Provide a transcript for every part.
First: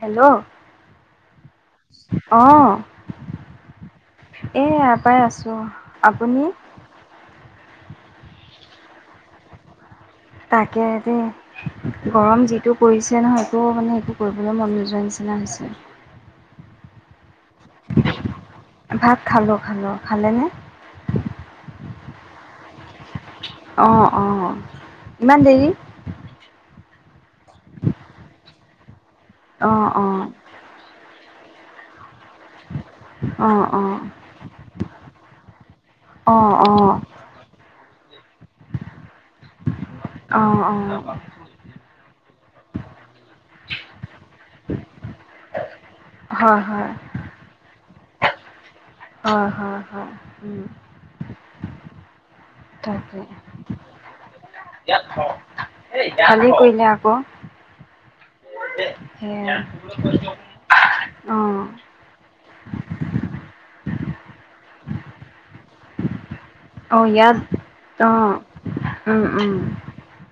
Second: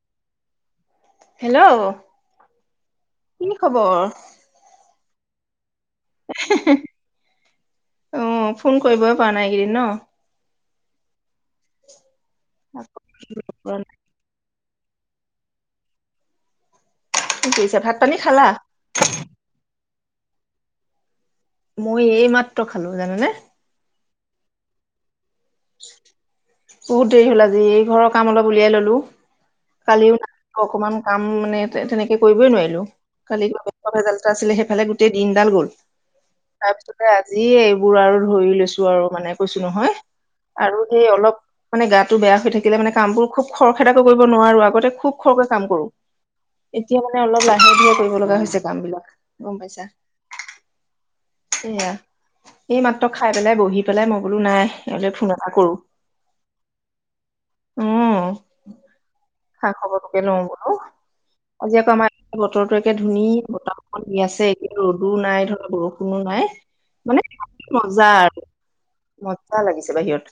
Hello hello অঁ কি খবৰ? এইয়া পাই আছোঁ। [unintelligible] আপুনি অঁ ফোন কৰিবই পৰা নাই এই কেইদিন ন তাকে দেই। গৰম যিটো পৰিছে নহয় একো মানে একো কৰিবলে মন নোযোৱা যোৱা নিছিনা হৈছে। কি কৰিছা, ভাত- পানী খালা? ভাত খালোঁ খালোঁ খালেনে? মই এই মাত্ৰ খালো, জানানে। অহ, - অহ, ইমান দেৰি? বহুত দেৰি হ'ল আজি, এই ঘৰৰ কাম অলপ উলিয়াই ল'লো। অঁ কালিও অঁ না অকমান, কাম মানে তেনেকে, তাকেই কৰিবই নোৱাৰিলো কালি অঁ অঁ এনেকুৱা ভেজাল এটা আছিলে সেইফালে গোটেই দিনডাল গ'ল। অঁ তাৰপিছতে আজি এইবোৰ আৰু ধৰি লৈছো আৰু মানে কৈছো নহয় অঁ অঁ অঁ আৰু সেই অলপ, মানে গাটো বেয়া হৈ থাকিলে মানে কামবোৰ, খুব খৰ -খেদাকৈ কৰিব নোৱাৰো। আগতে খুব খৰকে কাম কৰো, হয় এতিয়া মানে অলপ লাহে ধিৰে কৰো। কৰিব লগা হৈছে। কাম বিলাক অহ, হয়- হয়, উম। সেয়া, এই মাত্ৰ তাকে খাই পেলাই বহি পেলাই মই বোলো নাই এওঁলে ফোন এটা কৰো, ভালেই কৰিলে আকৌ অ', সেয়া খা -খবৰটোকে লওঁ বোলো, অঁ আজি আকৌ আমাৰ বতৰটো একে ধুনীয়া বতাহ খালী আছে এতিয়া ৰ'দো নাই ধৰা বৰষুণো নাই। অ, মানে ইয়াত মজা আৰু অ' উম'- মজা উম'। লাগিছে বাহিৰত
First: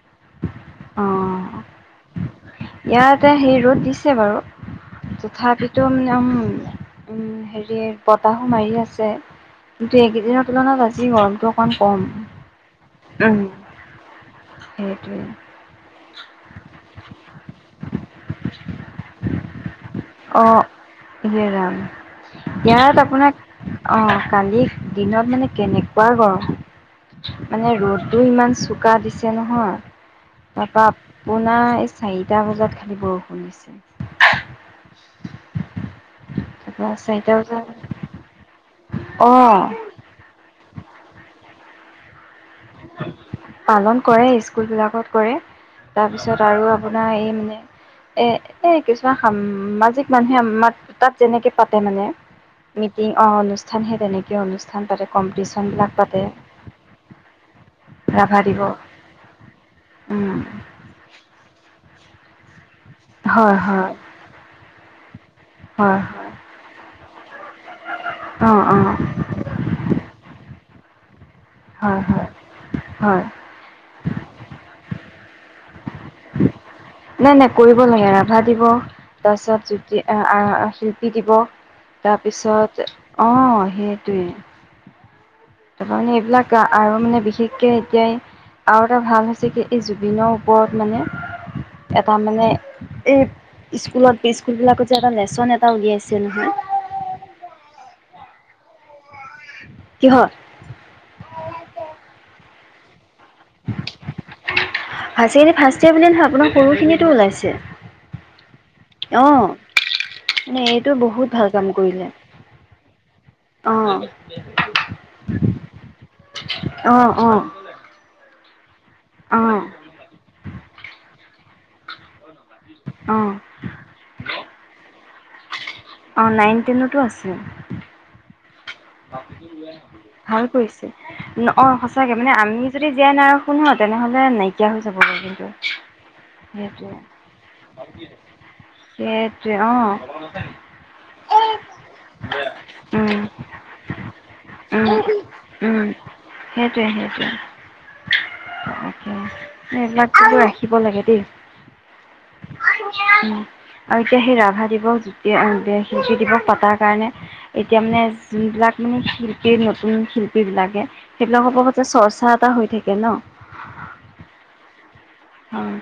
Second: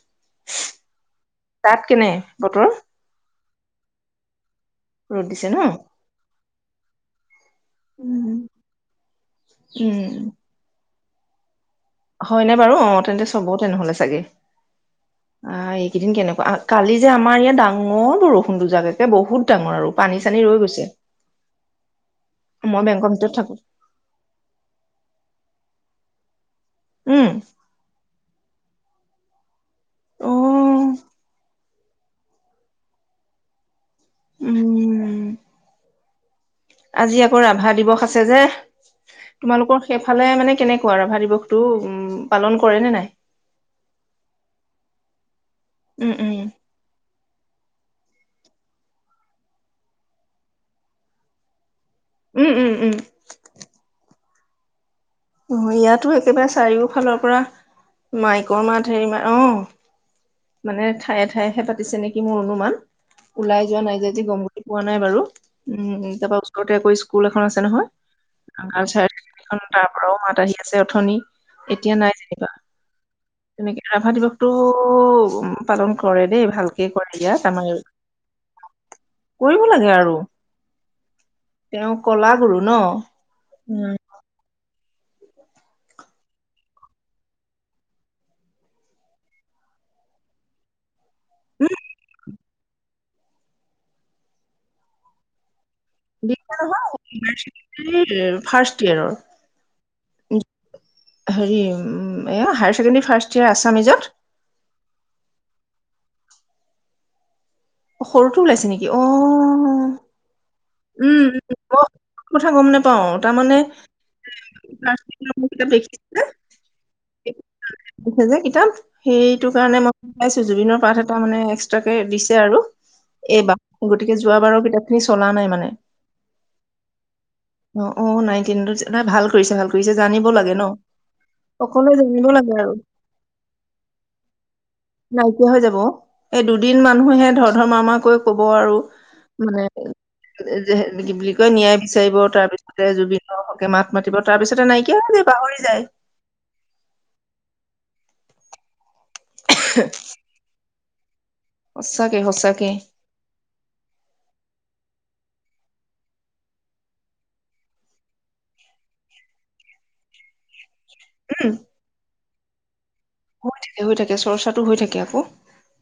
অ, তাত কেনে বতৰ ইয়াত হেৰি ৰ'দ দিছে বাৰু। ৰ'দ দিছে ন তথাপিটো মানে, উম -উম হেৰি। দিয়ে উম বতাহো মাৰি আছে। উম গোটেই এইকেইদিনৰ তুলনাত আছে। যি গৰম টোক, হয়নে বাৰু অ, তেন্তে চবতে নহ'লে চাগে, সেইটোৱে আহ, এইকেইদিন কেনেকুৱা কালি যে আমাৰ ইয়াত ডাঙ, বৰ বৰষুণ দু- জাক একে বহুত ডাঙৰ আৰু। পানী চানী ৰৈ অ', গৈছে ইয়ে ৰাম। মই ইয়াত বেংকৰ ভিতৰত আপোনাক থাকো অ ', কালি দিনত মানে, কেনেকুৱা গৰম, উম মানে ৰ'দটো ইমান, চোকা দিছে নহয় তাৰাপৰা অ আপোনাৰ, চাৰিটা বজাত খালী বৰষুণ দিছে উম তাৰপা আজি চাৰিটা আকৌ বজাত ৰাভা দিৱস আছে যে অ' তোমালোকৰ সেইফালে মানে কেনেকুৱা ৰাভা দিৱস তটো পালন কৰে স্কুল বিলাকত কৰে তাৰ উম উম পিছত আৰু আপোনাৰ এই এ এ কিছুমান সামাজিক মানুহে আমাৰ তাত যেনেকে প মানে উম উম উম মিটিং অ অনুষ্ঠান সে তেনেকে কিয় অনুষ্ঠান পাৰে ইয়াতো একেবাৰে চাৰিওফালৰ পৰা ৰাভা মাইকৰ দিৱস মাত হেৰি মা অ উম মানে ঠায়ে ঠায়েহে পা দিছে নেকি মোৰ অনুমান হয় ওলাই যোৱা হয় নাই যেদি গমগট পোৱা নাই বাৰু হয় উম তাৰ হয় পৰাা ওচৰতে আৈ স্কুল এখন আছে নহয় অ অ চখন তাৰ পৰাও মাত আহি আছে আছে অথনি এতিয়া হয় নাই হয় যেনিবা হয় তেনেকে হাভা দিৱসতটো পালন কৰে দেই ভাল নাই নাই কৰিব লাগে ৰাভা দিব কৰিব তাৰপিছত লাগে জুতি আৰু আহ শিল্পী দিব তেওঁ কলা গুৰু ন তাৰপিছত আহ উম, সেইটোৱে তাৰপ মানে এইবিলাক আৰু মানে বিশেষকে এতিয়া আৰু এটা ভাল হৈছে কি এই জুবিনৰ ওপৰত মানে এটাৰ মানে এই স্কুলত স্কুল বিলাকত যে এটা লেচন এ দে হ ফাৰ্ষ্ট ইয়েৰৰ কিহৰ হেৰি উ এ হ চে ফ্ষষ্ট ভবুলি নহয় আপোনাৰ সৰুখিনিতো ওলাইছে অ সৰুটো ওলাইছে নেকি অ অঁ মানে এইটো বহুত উম ভাল কাম উ অ কৰিলে কথা গম নোপাও তাৰমানে অঁ কিতাপ দেখি অঁ অঁ যে কিতাপ। সেইটো অঁ কাৰণে মই পাইছো জুবিনৰ। পাঠ এটা মানে এক্সট্ৰাক কে। আৰু অঁ এইবাৰ গতিকে যোৱাবাৰৰ কিতাপ খিনি। চলা নাই মানে। অ নাইন টেনতো আছে। অ অ নাইনটিন ভাল কৰিছে ভাল কৰিছে জানিব ভাল লাগে ন কৰিছে অ সকলোৱে সঁচাকে জানিব মানে লাগে আমি আৰু যদি জীয়াই নাই শুনো তেনেহলে নাইকিয়া হৈ যাব বাৰু কিন্তু নাইকিয়া হৈ যাব এই দুদিন সেইটয়ে মানুহে ধৰ ধৰ মাৰ মাৰ কৈ কব আৰু সেইটয়ে মানে অ। বুলি কয় নিয়ায় বিচাৰিব তাৰ পিছতে উম, জুবিনৰ হকে মাত। মাতিব তাৰ পিছতে উম, নাইকিয়া দ পাহৰি যায়। উম, অ [unintelligible] এইবিলাক দিলো ৰাখিব লাগে। সঁচাকে সঁচাকে উহু উ আৰু এতিয়া সেই ৰাভা দিৱস। শিশু দিৱস পতাৰ কাৰণে এতিয়া মানে যোনবিলাক। মানে শিল্পীৰ নতুন শিল্পীবিলাকে। সেইবিলাক উম হব সতে চৰ্চা। হৈ থাকে ন। হৈ থাকে হৈ থাকে চৰ্চাটো হৈ থাকে আকৌ। উম,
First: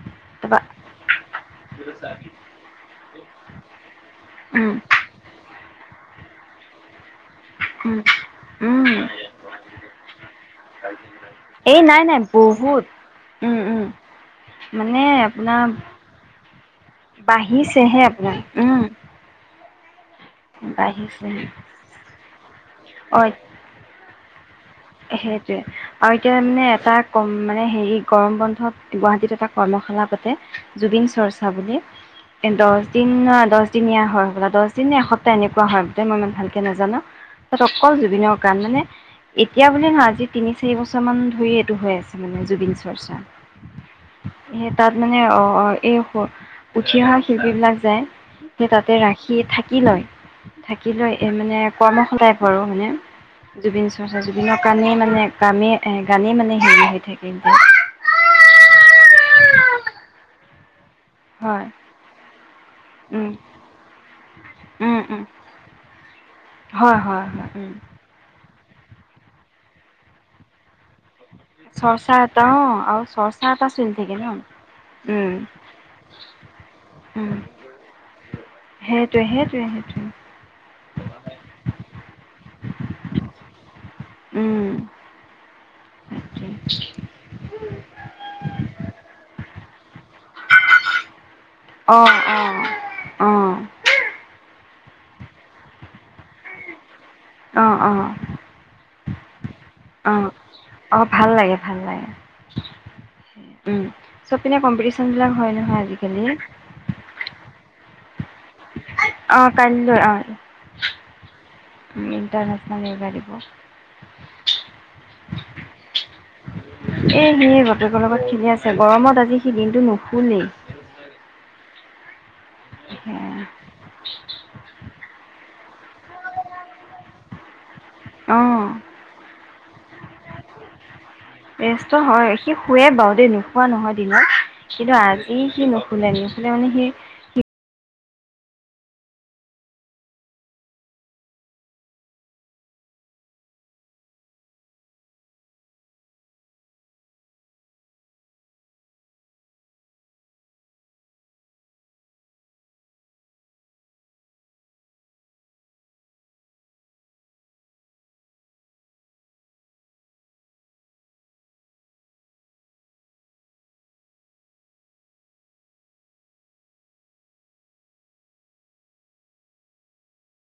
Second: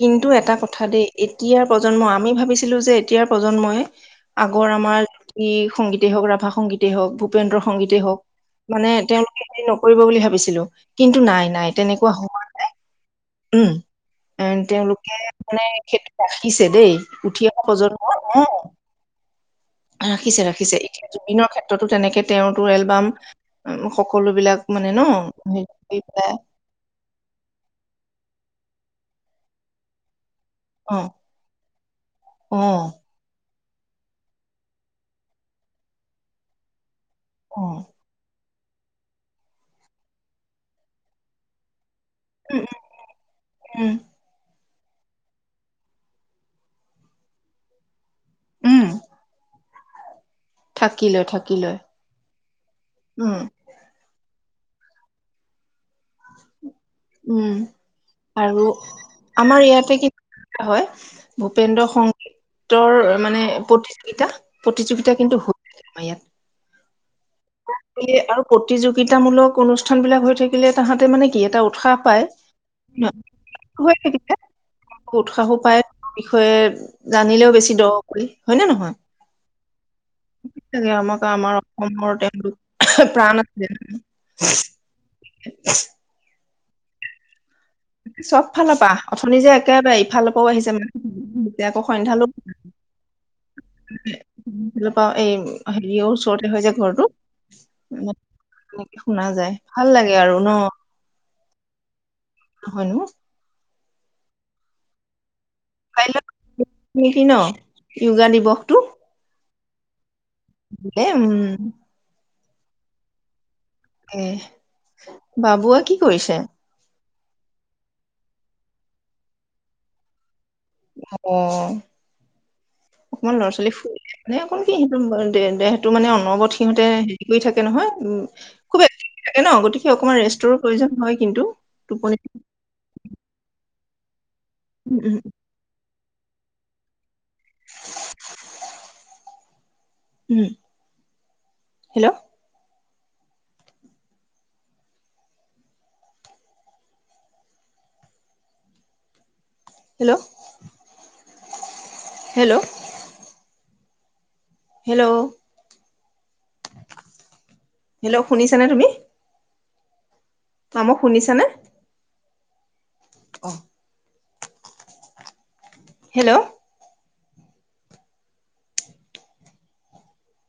কিন্তু এটা তাৰপা কথা দেই এতিয়াৰ প্ৰজন্ম আমি ভাবিছিলো যে। এতিয়াৰ প্ৰজন্মই। আগৰ উম, আমাৰ ই সংগীতে হওক। ভা সংগীতে হওক। উপে্ৰ সংগীতে উম, হওক মানে উম। তেওঁলোকে হেৰি নকৰিব বুলি ভাবিছিলো কিন্তু নাই নাই। এই নাই তেনেকুৱা নাই হোৱা বহুত। উম মানে তেওঁলোকে আপোনাৰ মানে সেইটো ৰাখিছে দেই উঠি অহা বাঢ়িছেহে প্ৰজন্ম আপোনাৰ অ। উম, ৰাখিছে ৰাখিছে এতিয়া বাঢ়িছেহে। জুবিনৰ ক্ষেত্ৰতো তেনেকে তেওঁৰতো এলবাম অ সকলো বিলাক। মানে ন সেইটোৱে হেৰি আৰু পেলাই এতিয়া মানে এটা কম মানে হেৰি গৰম বন্ধত। গুৱাহাটীত এটা কৰ্মশালা পাতে। অ জুবিন চৰ্চা বুলি এ অ দহ দিন দহ। তিনীয়া হয় হবলে দহ দিন এপ্তাহ এনেকুৱা হয় বোলে মই ইমান ভালকৈ নাজানো। অ ৰকৰ জুবিনক। কাৰণ মানে। এতিয়া বুলি নহয় আজি তিনি চাৰি বছৰমান ধৰি এইটো হৈ আছে। মানে উম উম জুবিন চৰ্চা। উম সেই তাত মানে অ অ এই উঠি অহা শিল্পী বিলাক যায়। মই উম তাতে ৰাখি থাকে। কি লয় থাকি লয় এই মানে কৰ্মশলাই কৰো মানে উম জুবিন চৰ্চা। জুবিনৰ কাৰণে মানে কামে এ গানেই মানে হেৰি হৈ থাকে কিন্তু উম আৰু আমাৰ ইয়াতে কি হয় ভূপেন্দ্ৰ সংগীতৰ উম মানে প্ৰতিযোগিতা উম প্ৰতিযোগিতা উম কিন্তু হয় আমাৰ ইয়াত হয় হয় হয় উম [unintelligible] প্ৰতিযোগিতামূলক অনুষ্ঠান বিলাক হৈ থাকিলে তাহাঁতে মানে কি এটা উৎসাহ চৰ্চা পায় এটা অ আৰু চৰ্চা এটা চলি হয়, থাকে ন তেনেকে উম উৎসাহো পায় বিষয়ে উম জানিলেও বেছি দ পাৰি হয় নে নহয়! সেইটোৱে সেইটোৱে সেইটোৱে আমাক আমাৰ অসমৰ প্ৰাণ আছিলে উম [unintelligible] [unintelligible] [unintelligible] চব ফালৰ পৰা অথনি যে একেবাৰে ইফালৰ পৰাও আহিছে মানে এতিয়া আকৌ অ সন্ধিয়ালো অ অ ইফালৰ পা এই হেৰিও ওচৰতে হৈ যে ঘৰটো। অৱ অৱ এনেকে শুনা যায় ভাল লাগে অৱ আৰু ন অৱ ভাল লাগে ভাল লাগে নহয়নো উম চপ কম্পিটিচন বিলাক হয় ন। [unintelligible] য়োগা দিৱসটো। অৱ কাইলৈ অৱ এ উম ইণ্টাৰনেশ্যনেল য়োগা দিবস এহ বাবুৱে কি কৰিছে? এ সি বাপেকৰ লগত খেলি আছে গৰমত আজি সি দিনটো নুশুলেই। অ অকমান ল'ৰা-ছোৱালী ফুৰি মানে অকণ কি [unintelligible] তো মানে, অনবৰত সিহঁতে হেৰি কৰি থাকে কে নহয়, উম অ', খুবে ন গতিকে অকমান ৰেষ্টৰো প্ৰয়োজন হয় কিন্তু, ৰেষ্ট টোপনি হয় সি শুৱে বাৰু দেই [unintelligible] কিন্তু উম উম আজি কি নুশুলে মানে সেই [unintelligible] [unintelligible] উম hello! Hello, hello! Hello! Hello, শুনিছানে তুমি? [unintelligible] শুনিছানে? অঁ। হেল্ল'!